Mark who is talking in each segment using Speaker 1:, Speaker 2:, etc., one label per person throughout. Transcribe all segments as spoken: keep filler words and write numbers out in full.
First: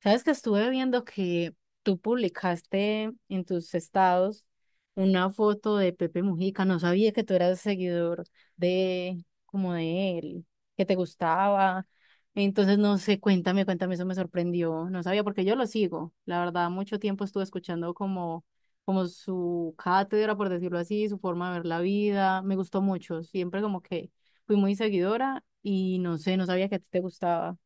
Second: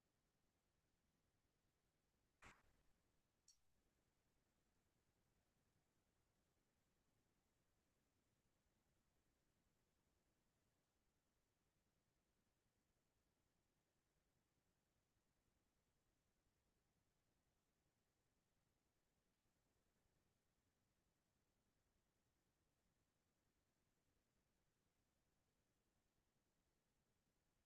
Speaker 1: Sabes que estuve viendo que tú publicaste en tus estados una foto de Pepe Mujica. No sabía que tú eras seguidor de como de él, que te gustaba. Entonces, no sé, cuéntame, cuéntame, eso me sorprendió. No sabía porque yo lo sigo. La verdad, mucho tiempo estuve escuchando como, como su cátedra, por decirlo así, su forma de ver la vida. Me gustó mucho. Siempre como que fui muy seguidora y no sé, no sabía que a ti te gustaba.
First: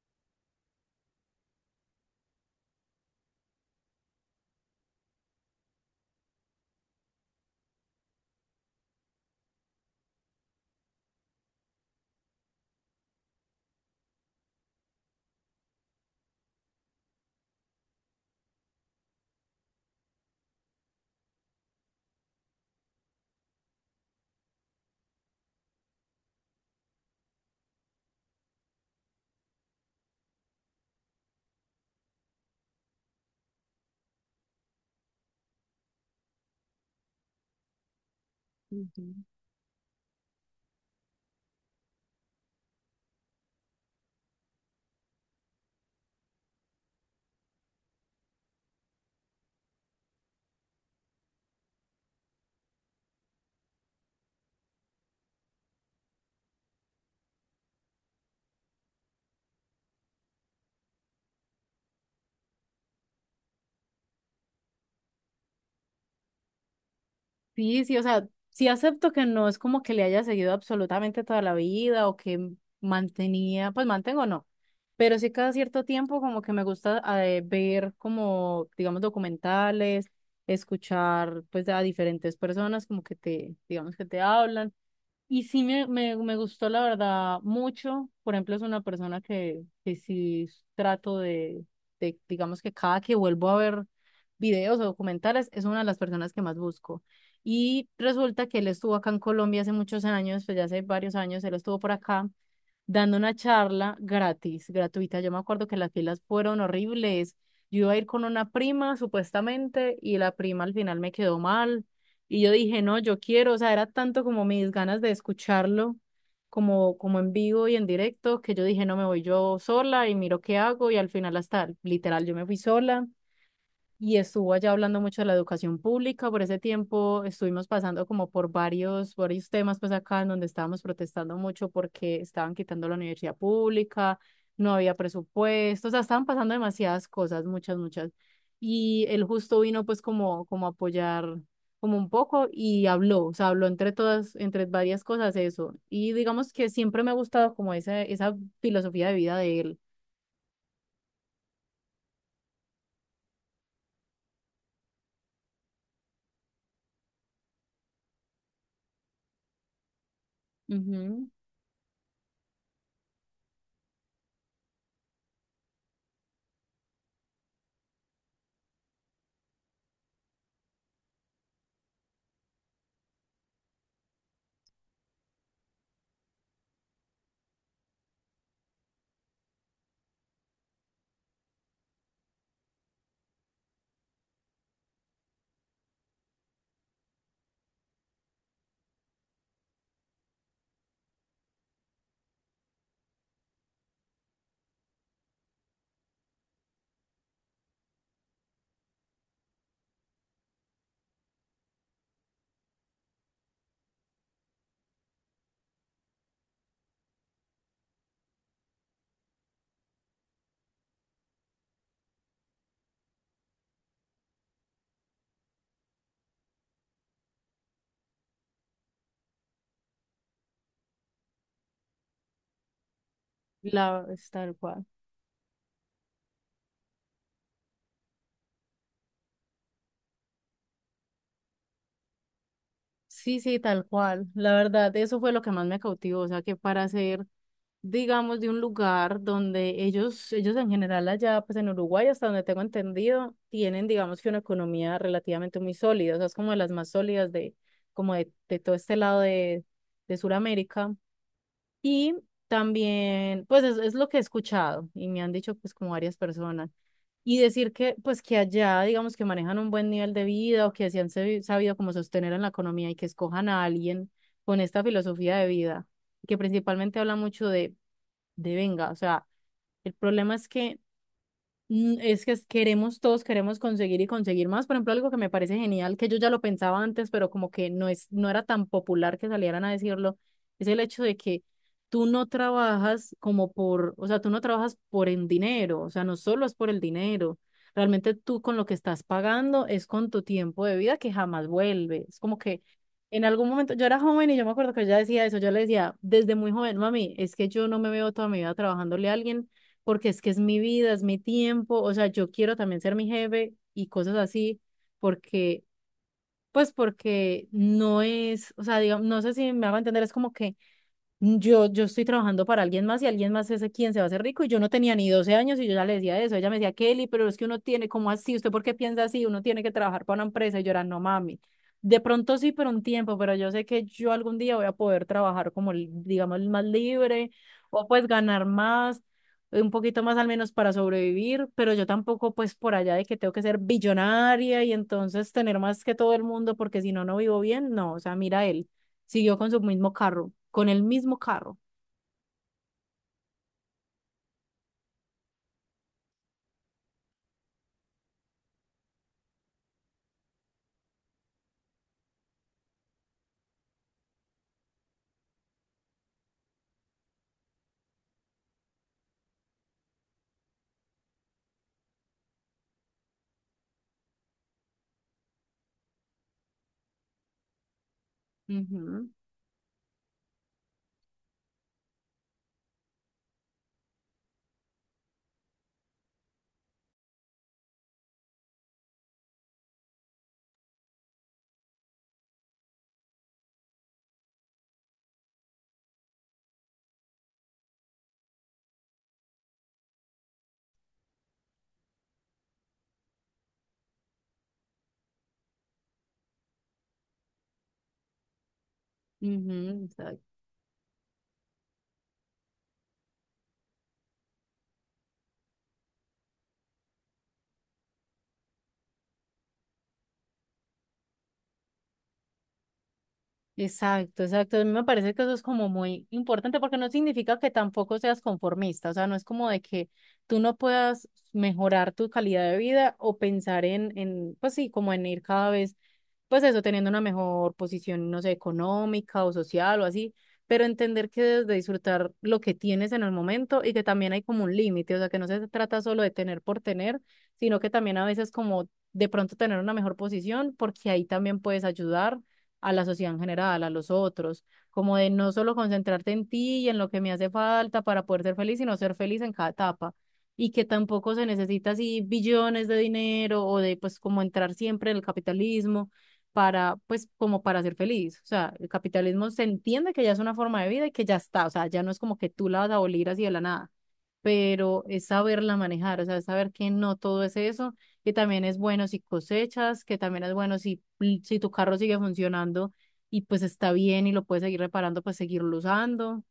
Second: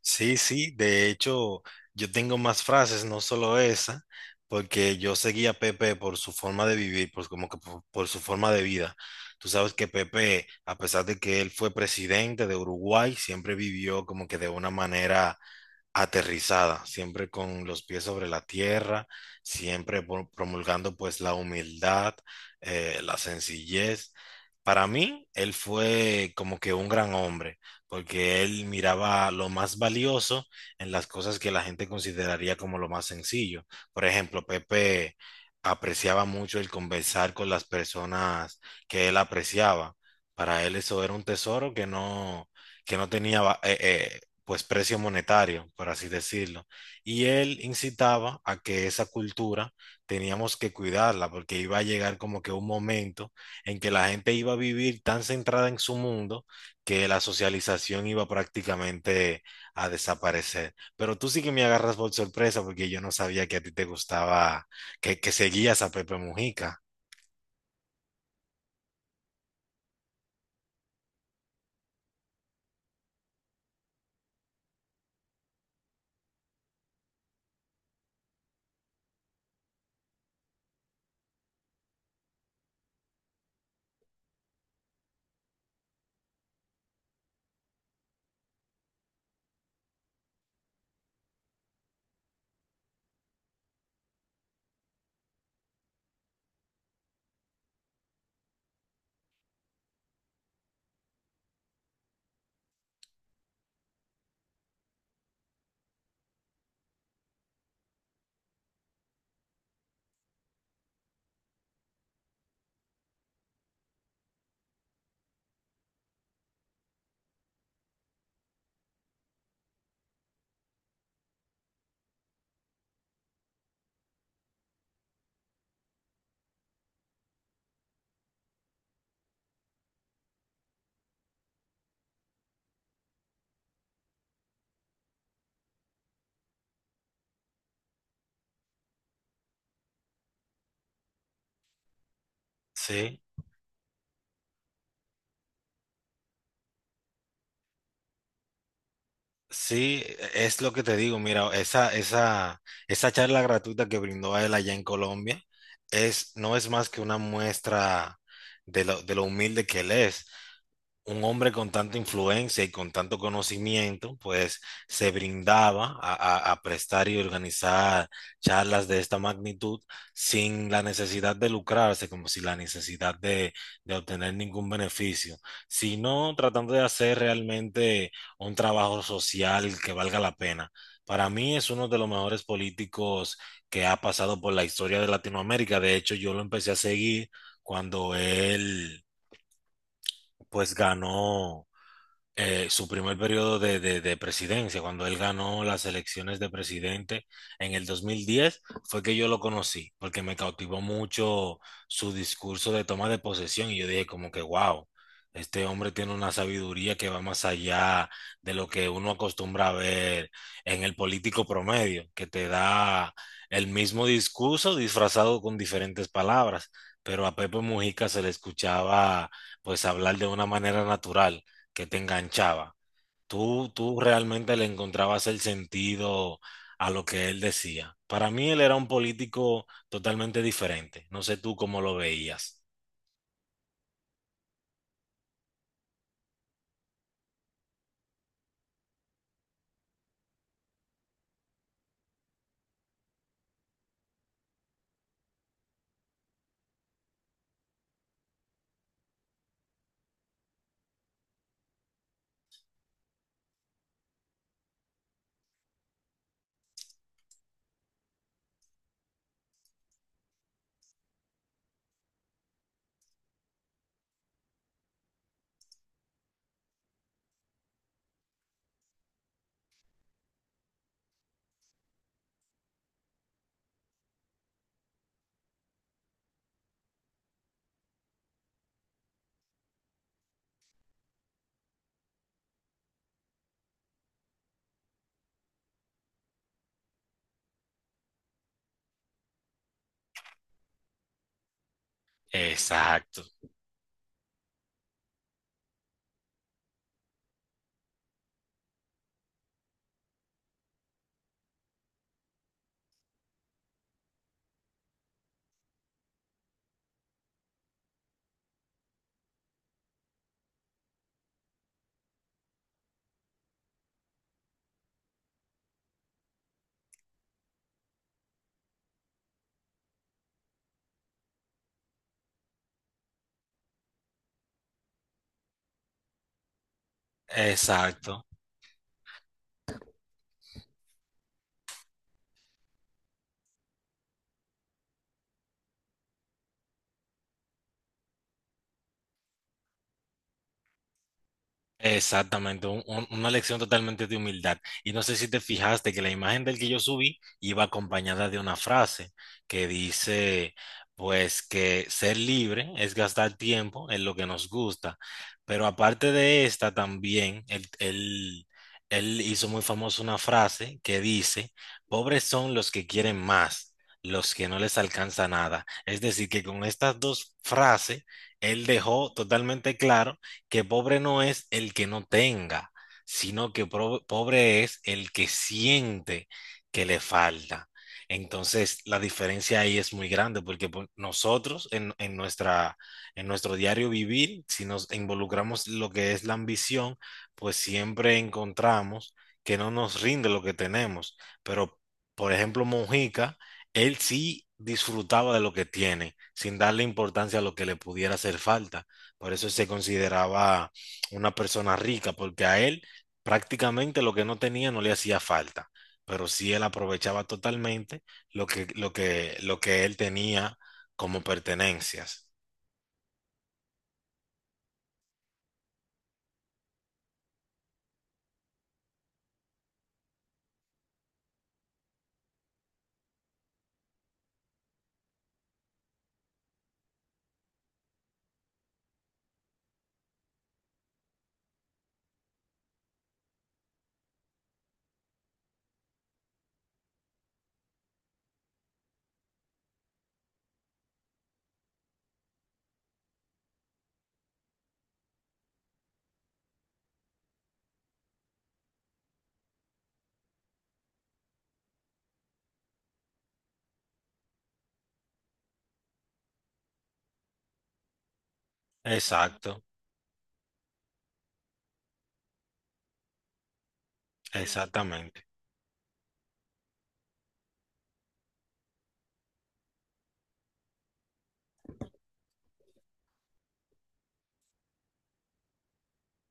Speaker 2: Sí, sí, de hecho, yo tengo más frases, no solo esa, porque yo seguía a Pepe por su forma de vivir, por, como que por, por su forma de vida. Tú sabes que Pepe, a pesar de que él fue presidente de Uruguay, siempre vivió como que de una manera aterrizada, siempre con los pies sobre la tierra, siempre pro- promulgando pues la humildad, eh, la sencillez. Para mí, él fue como que un gran hombre, porque él miraba lo más valioso en las cosas que la gente consideraría como lo más sencillo. Por ejemplo, Pepe apreciaba mucho el conversar con las personas
Speaker 1: Ujú.
Speaker 2: que él apreciaba. Para él eso era un tesoro que no, que no tenía va- eh, eh, pues precio monetario, por así decirlo. Y él incitaba a que esa cultura teníamos que cuidarla porque iba a llegar como que un momento en que la gente iba a vivir tan centrada en su mundo que la socialización iba prácticamente a desaparecer. Pero tú sí que me agarras por sorpresa porque yo no sabía que a ti te gustaba, que, que seguías a Pepe Mujica.
Speaker 1: Sí, sí, o sea, sí acepto que no es como que le haya seguido absolutamente toda la vida o que mantenía, pues mantengo no, pero sí cada cierto tiempo como que me gusta eh, ver como, digamos, documentales, escuchar pues a diferentes personas como que te, digamos que te hablan. Y sí me, me, me gustó la verdad mucho. Por ejemplo, es una persona que, que sí trato de, de, digamos que cada que vuelvo a ver videos o documentales, es una de las personas que más busco. Y resulta que él estuvo acá en Colombia hace muchos años, pues ya hace varios años, él estuvo por acá dando una charla gratis, gratuita. Yo me acuerdo que las filas fueron horribles. Yo iba a ir con una prima, supuestamente, y la prima al final me quedó mal. Y yo dije, no, yo quiero, o sea, era tanto como mis ganas de escucharlo, como, como en vivo y en directo, que yo dije, no, me voy yo sola y miro qué hago. Y al final hasta, literal, yo me fui sola y estuvo allá hablando mucho de la educación pública. Por ese tiempo estuvimos pasando como por varios, varios temas, pues acá en donde estábamos protestando mucho porque estaban quitando la universidad pública, no había presupuesto, o sea, estaban pasando demasiadas cosas, muchas, muchas. Y él justo vino pues como, como a apoyar como un poco y
Speaker 2: Sí.
Speaker 1: habló, o sea, habló entre todas, entre varias cosas eso. Y digamos que siempre me ha gustado como esa, esa filosofía de vida de él.
Speaker 2: Sí, e, es lo que te digo, mira, esa, esa, esa charla gratuita que brindó a él allá en Colombia es, no es más que una muestra de lo, de lo humilde que él es un
Speaker 1: Ujú.
Speaker 2: hombre con tanta influencia y con tanto conocimiento, pues se brindaba a, a- a prestar y organizar charlas de esta magnitud sin la necesidad de lucrarse, como si la necesidad de, de obtener ningún beneficio, sino tratando de hacer realmente un trabajo social que valga la pena. Para mí es uno de los mejores políticos que ha pasado por la historia de Latinoamérica. De hecho, yo lo empecé a seguir cuando él, pues, ganó eh, su primer periodo de, de- de presidencia, cuando él ganó las elecciones de presidente en el dos mil diez fue que yo lo conocí, porque me cautivó mucho su discurso de toma de posesión y yo dije como que, wow, este hombre tiene una sabiduría que va más allá de lo que uno acostumbra a ver en el político promedio, que te da el mismo discurso disfrazado con diferentes palabras, pero a Pepe Mujica se le escuchaba pues hablar de una manera natural que te enganchaba. Tú, tú
Speaker 1: La, es tal
Speaker 2: realmente le
Speaker 1: cual.
Speaker 2: encontrabas el sentido a lo que él decía. Para mí él era un político totalmente diferente. ¿No sé tú cómo lo veías?
Speaker 1: Sí, sí, tal cual. La verdad, eso fue lo que más me cautivó. O sea, que para ser, digamos, de un lugar donde ellos, ellos en general allá, pues en Uruguay, hasta donde tengo entendido, tienen, digamos, que una economía relativamente muy sólida. O sea, es como de las más sólidas de, como de, de todo este lado de, de Sudamérica. Y también, pues es, es lo que he escuchado y me han dicho, pues, como varias personas. Y decir que, pues que allá, digamos que manejan un buen nivel de vida o que se han sabi- sabido como sostener en la economía y que escojan a alguien con esta filosofía de vida, que principalmente habla mucho de, de venga, o sea, el problema es que Mm, Es que es- queremos todos, queremos conseguir y conseguir más. Por ejemplo, algo que me parece genial, que yo ya lo pensaba antes, pero como que no es, no era tan popular que salieran a decirlo, es el hecho de que tú no trabajas como por, o sea, tú no trabajas por el dinero, o sea, no solo es por el dinero. Realmente tú con lo que estás pagando es con tu tiempo de vida que jamás vuelve. Es como que
Speaker 2: Exacto,
Speaker 1: en algún momento, yo era joven y yo me acuerdo que ella decía eso, yo le decía desde muy joven, mami, es que yo no me veo toda mi vida trabajándole a alguien porque es que es mi vida, es mi tiempo, o sea, yo quiero también ser mi jefe y cosas así, porque, pues porque no es, o sea, digamos, no sé si me hago entender, es como que mm, Yo, yo estoy trabajando para alguien más y alguien más es quien se va a hacer rico y yo no tenía ni doce años y yo ya le decía eso. Ella me decía, Kelly, pero es que uno tiene, ¿cómo así? ¿Usted por qué piensa así? Uno tiene que trabajar para una empresa y yo era, no mami. De pronto sí, pero un tiempo, pero yo sé que yo algún día voy a poder trabajar como, li- digamos, más libre o pues
Speaker 2: exacto.
Speaker 1: ganar más, eh, un poquito más al menos para sobrevivir, pero yo tampoco pues por allá de que tengo que ser billonaria y entonces tener más que todo el mundo porque si no, no vivo bien. No, o sea, mira él. Siguió con su mismo carro, con el mismo carro.
Speaker 2: Exactamente, un- un- una lección totalmente de humildad. Y no sé si te fijaste que la imagen del que yo subí iba acompañada de una frase que dice, pues que ser libre es gastar tiempo en lo que nos gusta. Pero aparte de esta también, él, él, él hizo muy famosa una frase que dice, pobres son los que quieren más, los que no les alcanza nada. Es decir, que con estas dos frases, él
Speaker 1: Ujú,
Speaker 2: dejó totalmente claro que pobre no es el que no tenga, sino que pro- pobre es el que siente que le falta. Entonces, la diferencia ahí es muy grande porque pues, nosotros en, en nuestra, en nuestro diario vivir, si nos involucramos lo que es la ambición, pues siempre encontramos que no nos rinde lo que tenemos. Pero, por ejemplo, Mojica, él sí disfrutaba de lo que tiene, sin darle importancia a lo que le pudiera hacer falta. Por eso se
Speaker 1: ujú.
Speaker 2: consideraba una persona rica, porque a él prácticamente lo que no tenía no le hacía falta, pero sí él aprovechaba totalmente lo que, lo que, lo que él tenía como pertenencias.
Speaker 1: Exacto, exacto. A mí me parece que eso es como muy importante porque no significa que tampoco seas conformista, o sea, no es como de que tú no puedas mejorar tu calidad de vida o pensar en, en, pues sí, como en ir cada vez, pues eso, teniendo una mejor posición, no sé, económica o social o así, pero entender que debes de disfrutar lo que tienes en el momento y que también hay como un límite, o sea, que no se trata solo de tener por tener, sino que también a veces como de pronto tener una mejor posición porque ahí también puedes ayudar a la sociedad en general, a los otros, como de no solo concentrarte en ti y en lo que me hace falta para poder ser feliz, sino ser feliz en cada etapa y que tampoco se necesita así billones de dinero o de pues como entrar siempre en el capitalismo para pues como para ser feliz. O sea, el capitalismo se
Speaker 2: Exacto,
Speaker 1: entiende que ya es una forma de vida y que ya está, o sea, ya no es como que tú la vas a abolir así de la nada, pero es
Speaker 2: exactamente.
Speaker 1: saberla manejar, o sea, es saber que no todo es eso que también es bueno si cosechas, que también es bueno si, si tu carro sigue funcionando y pues está bien y lo puedes seguir reparando, pues seguirlo usando.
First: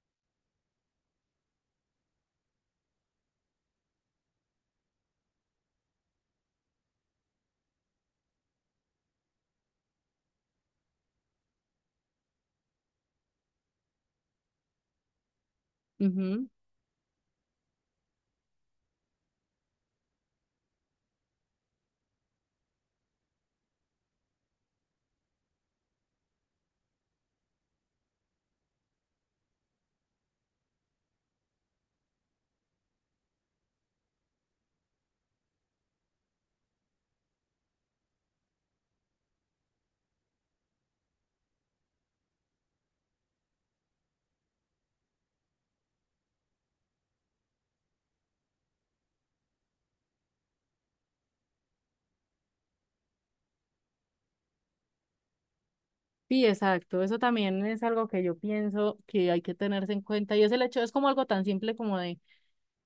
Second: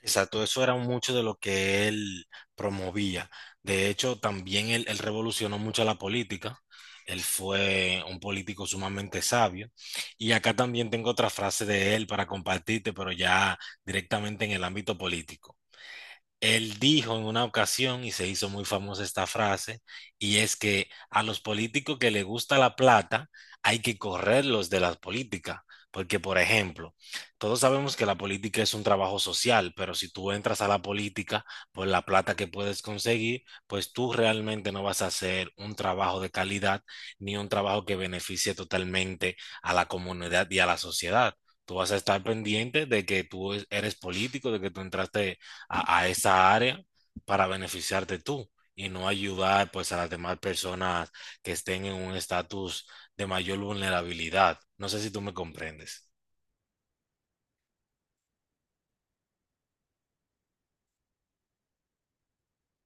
Speaker 2: Exacto, eso era mucho de lo que él promovía. De hecho, también él, él revolucionó mucho la política. Él fue un político sumamente sabio. Y acá también tengo otra frase de él para compartirte, pero ya directamente en el ámbito político.
Speaker 1: Ujú.
Speaker 2: Él dijo en una ocasión, y se hizo muy famosa esta frase, y es que a los políticos que les gusta la plata hay que correrlos de la política. Porque, por ejemplo, todos sabemos que la política es un trabajo social, pero si tú entras a la política por la plata que puedes conseguir, pues tú realmente no vas a hacer un trabajo de calidad ni un trabajo que beneficie totalmente a la comunidad y a la sociedad. Tú vas a estar pendiente de que tú es- eres político, de que tú entraste a, a esa área para beneficiarte tú y no ayudar pues a las demás personas que estén en un estatus de mayor vulnerabilidad. ¿No sé si tú me comprendes?
Speaker 1: Sí, exacto. Eso también es algo que yo pienso que hay que tenerse en cuenta y es el hecho, es como algo tan simple como de.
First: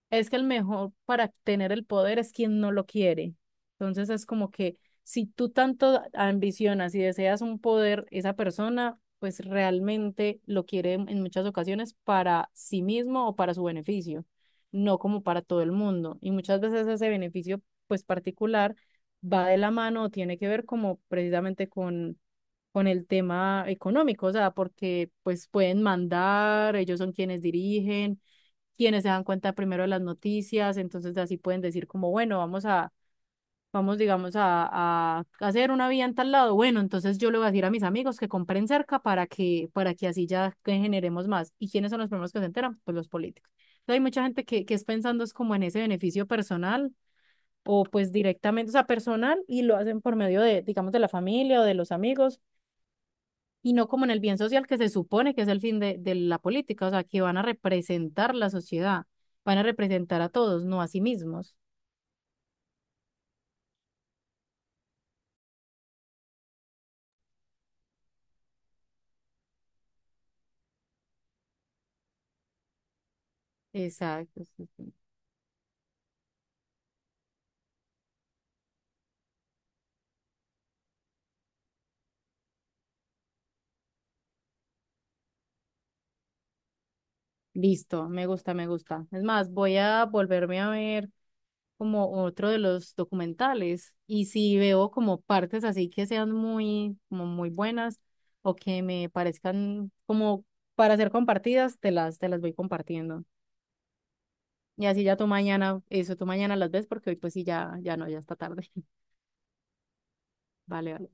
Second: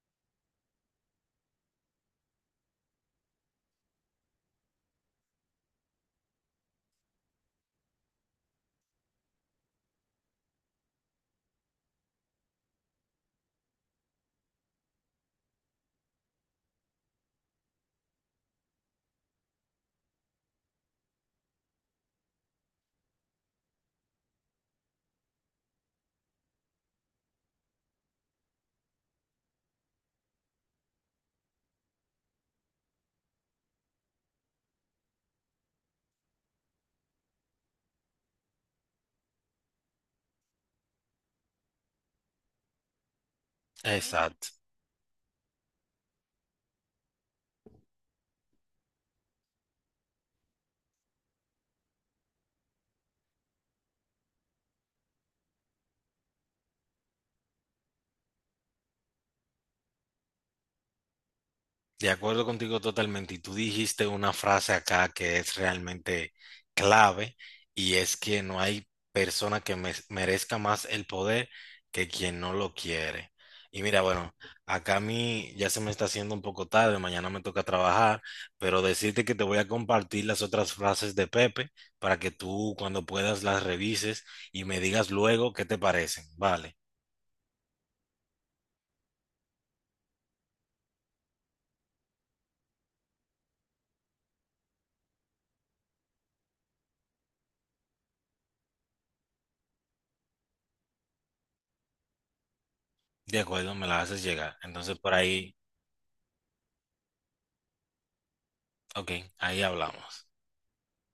Speaker 1: Es que el mejor para tener el poder es quien no lo quiere. Entonces es como que si tú tanto ambicionas y deseas un poder, esa persona pues realmente lo quiere en en muchas ocasiones para sí mismo o para su beneficio, no como para todo el mundo. Y muchas veces ese beneficio pues particular va de la mano o tiene que ver como precisamente con con el tema económico, o sea, porque pues pueden mandar, ellos son quienes dirigen quienes se dan cuenta primero de las noticias, entonces así pueden decir como, bueno, vamos a, vamos, digamos, a, a hacer una vía en tal lado. Bueno, entonces yo le voy a decir a mis amigos que compren cerca para que, para que así ya generemos más. ¿Y quiénes son los primeros que se enteran? Pues los políticos.
Speaker 2: Sí,
Speaker 1: Entonces, hay mucha gente
Speaker 2: exacto.
Speaker 1: que, que es pensando es como en ese beneficio personal o pues directamente, o sea, personal y lo hacen por medio de, digamos, de la familia o de los amigos y no como en el bien social que se supone que es el fin de, de la política, o sea, que van a representar la sociedad, van a representar a todos, no a sí mismos.
Speaker 2: De acuerdo contigo totalmente. Y tú dijiste una frase acá que es realmente clave y es que no hay persona que me- merezca más el poder que quien no lo quiere. Y mira, bueno,
Speaker 1: Exacto. Sí, sí.
Speaker 2: acá a mí ya se me está haciendo un poco tarde, mañana me toca trabajar, pero decirte que te voy a compartir las otras frases de Pepe para que tú cuando puedas las revises y me digas luego qué te parecen. Vale,
Speaker 1: Listo, me gusta, me gusta. Es más, voy a volverme a ver como otro de los documentales y si veo como partes así que sean muy, como muy buenas o que me parezcan como para ser compartidas, te las, te las voy compartiendo.
Speaker 2: de acuerdo, me las haces llegar.
Speaker 1: Y
Speaker 2: Entonces
Speaker 1: así
Speaker 2: por
Speaker 1: ya tú
Speaker 2: ahí,
Speaker 1: mañana, eso tú mañana las ves porque hoy pues sí, ya, ya no, ya está tarde.
Speaker 2: ok, ahí hablamos.
Speaker 1: Vale, vale.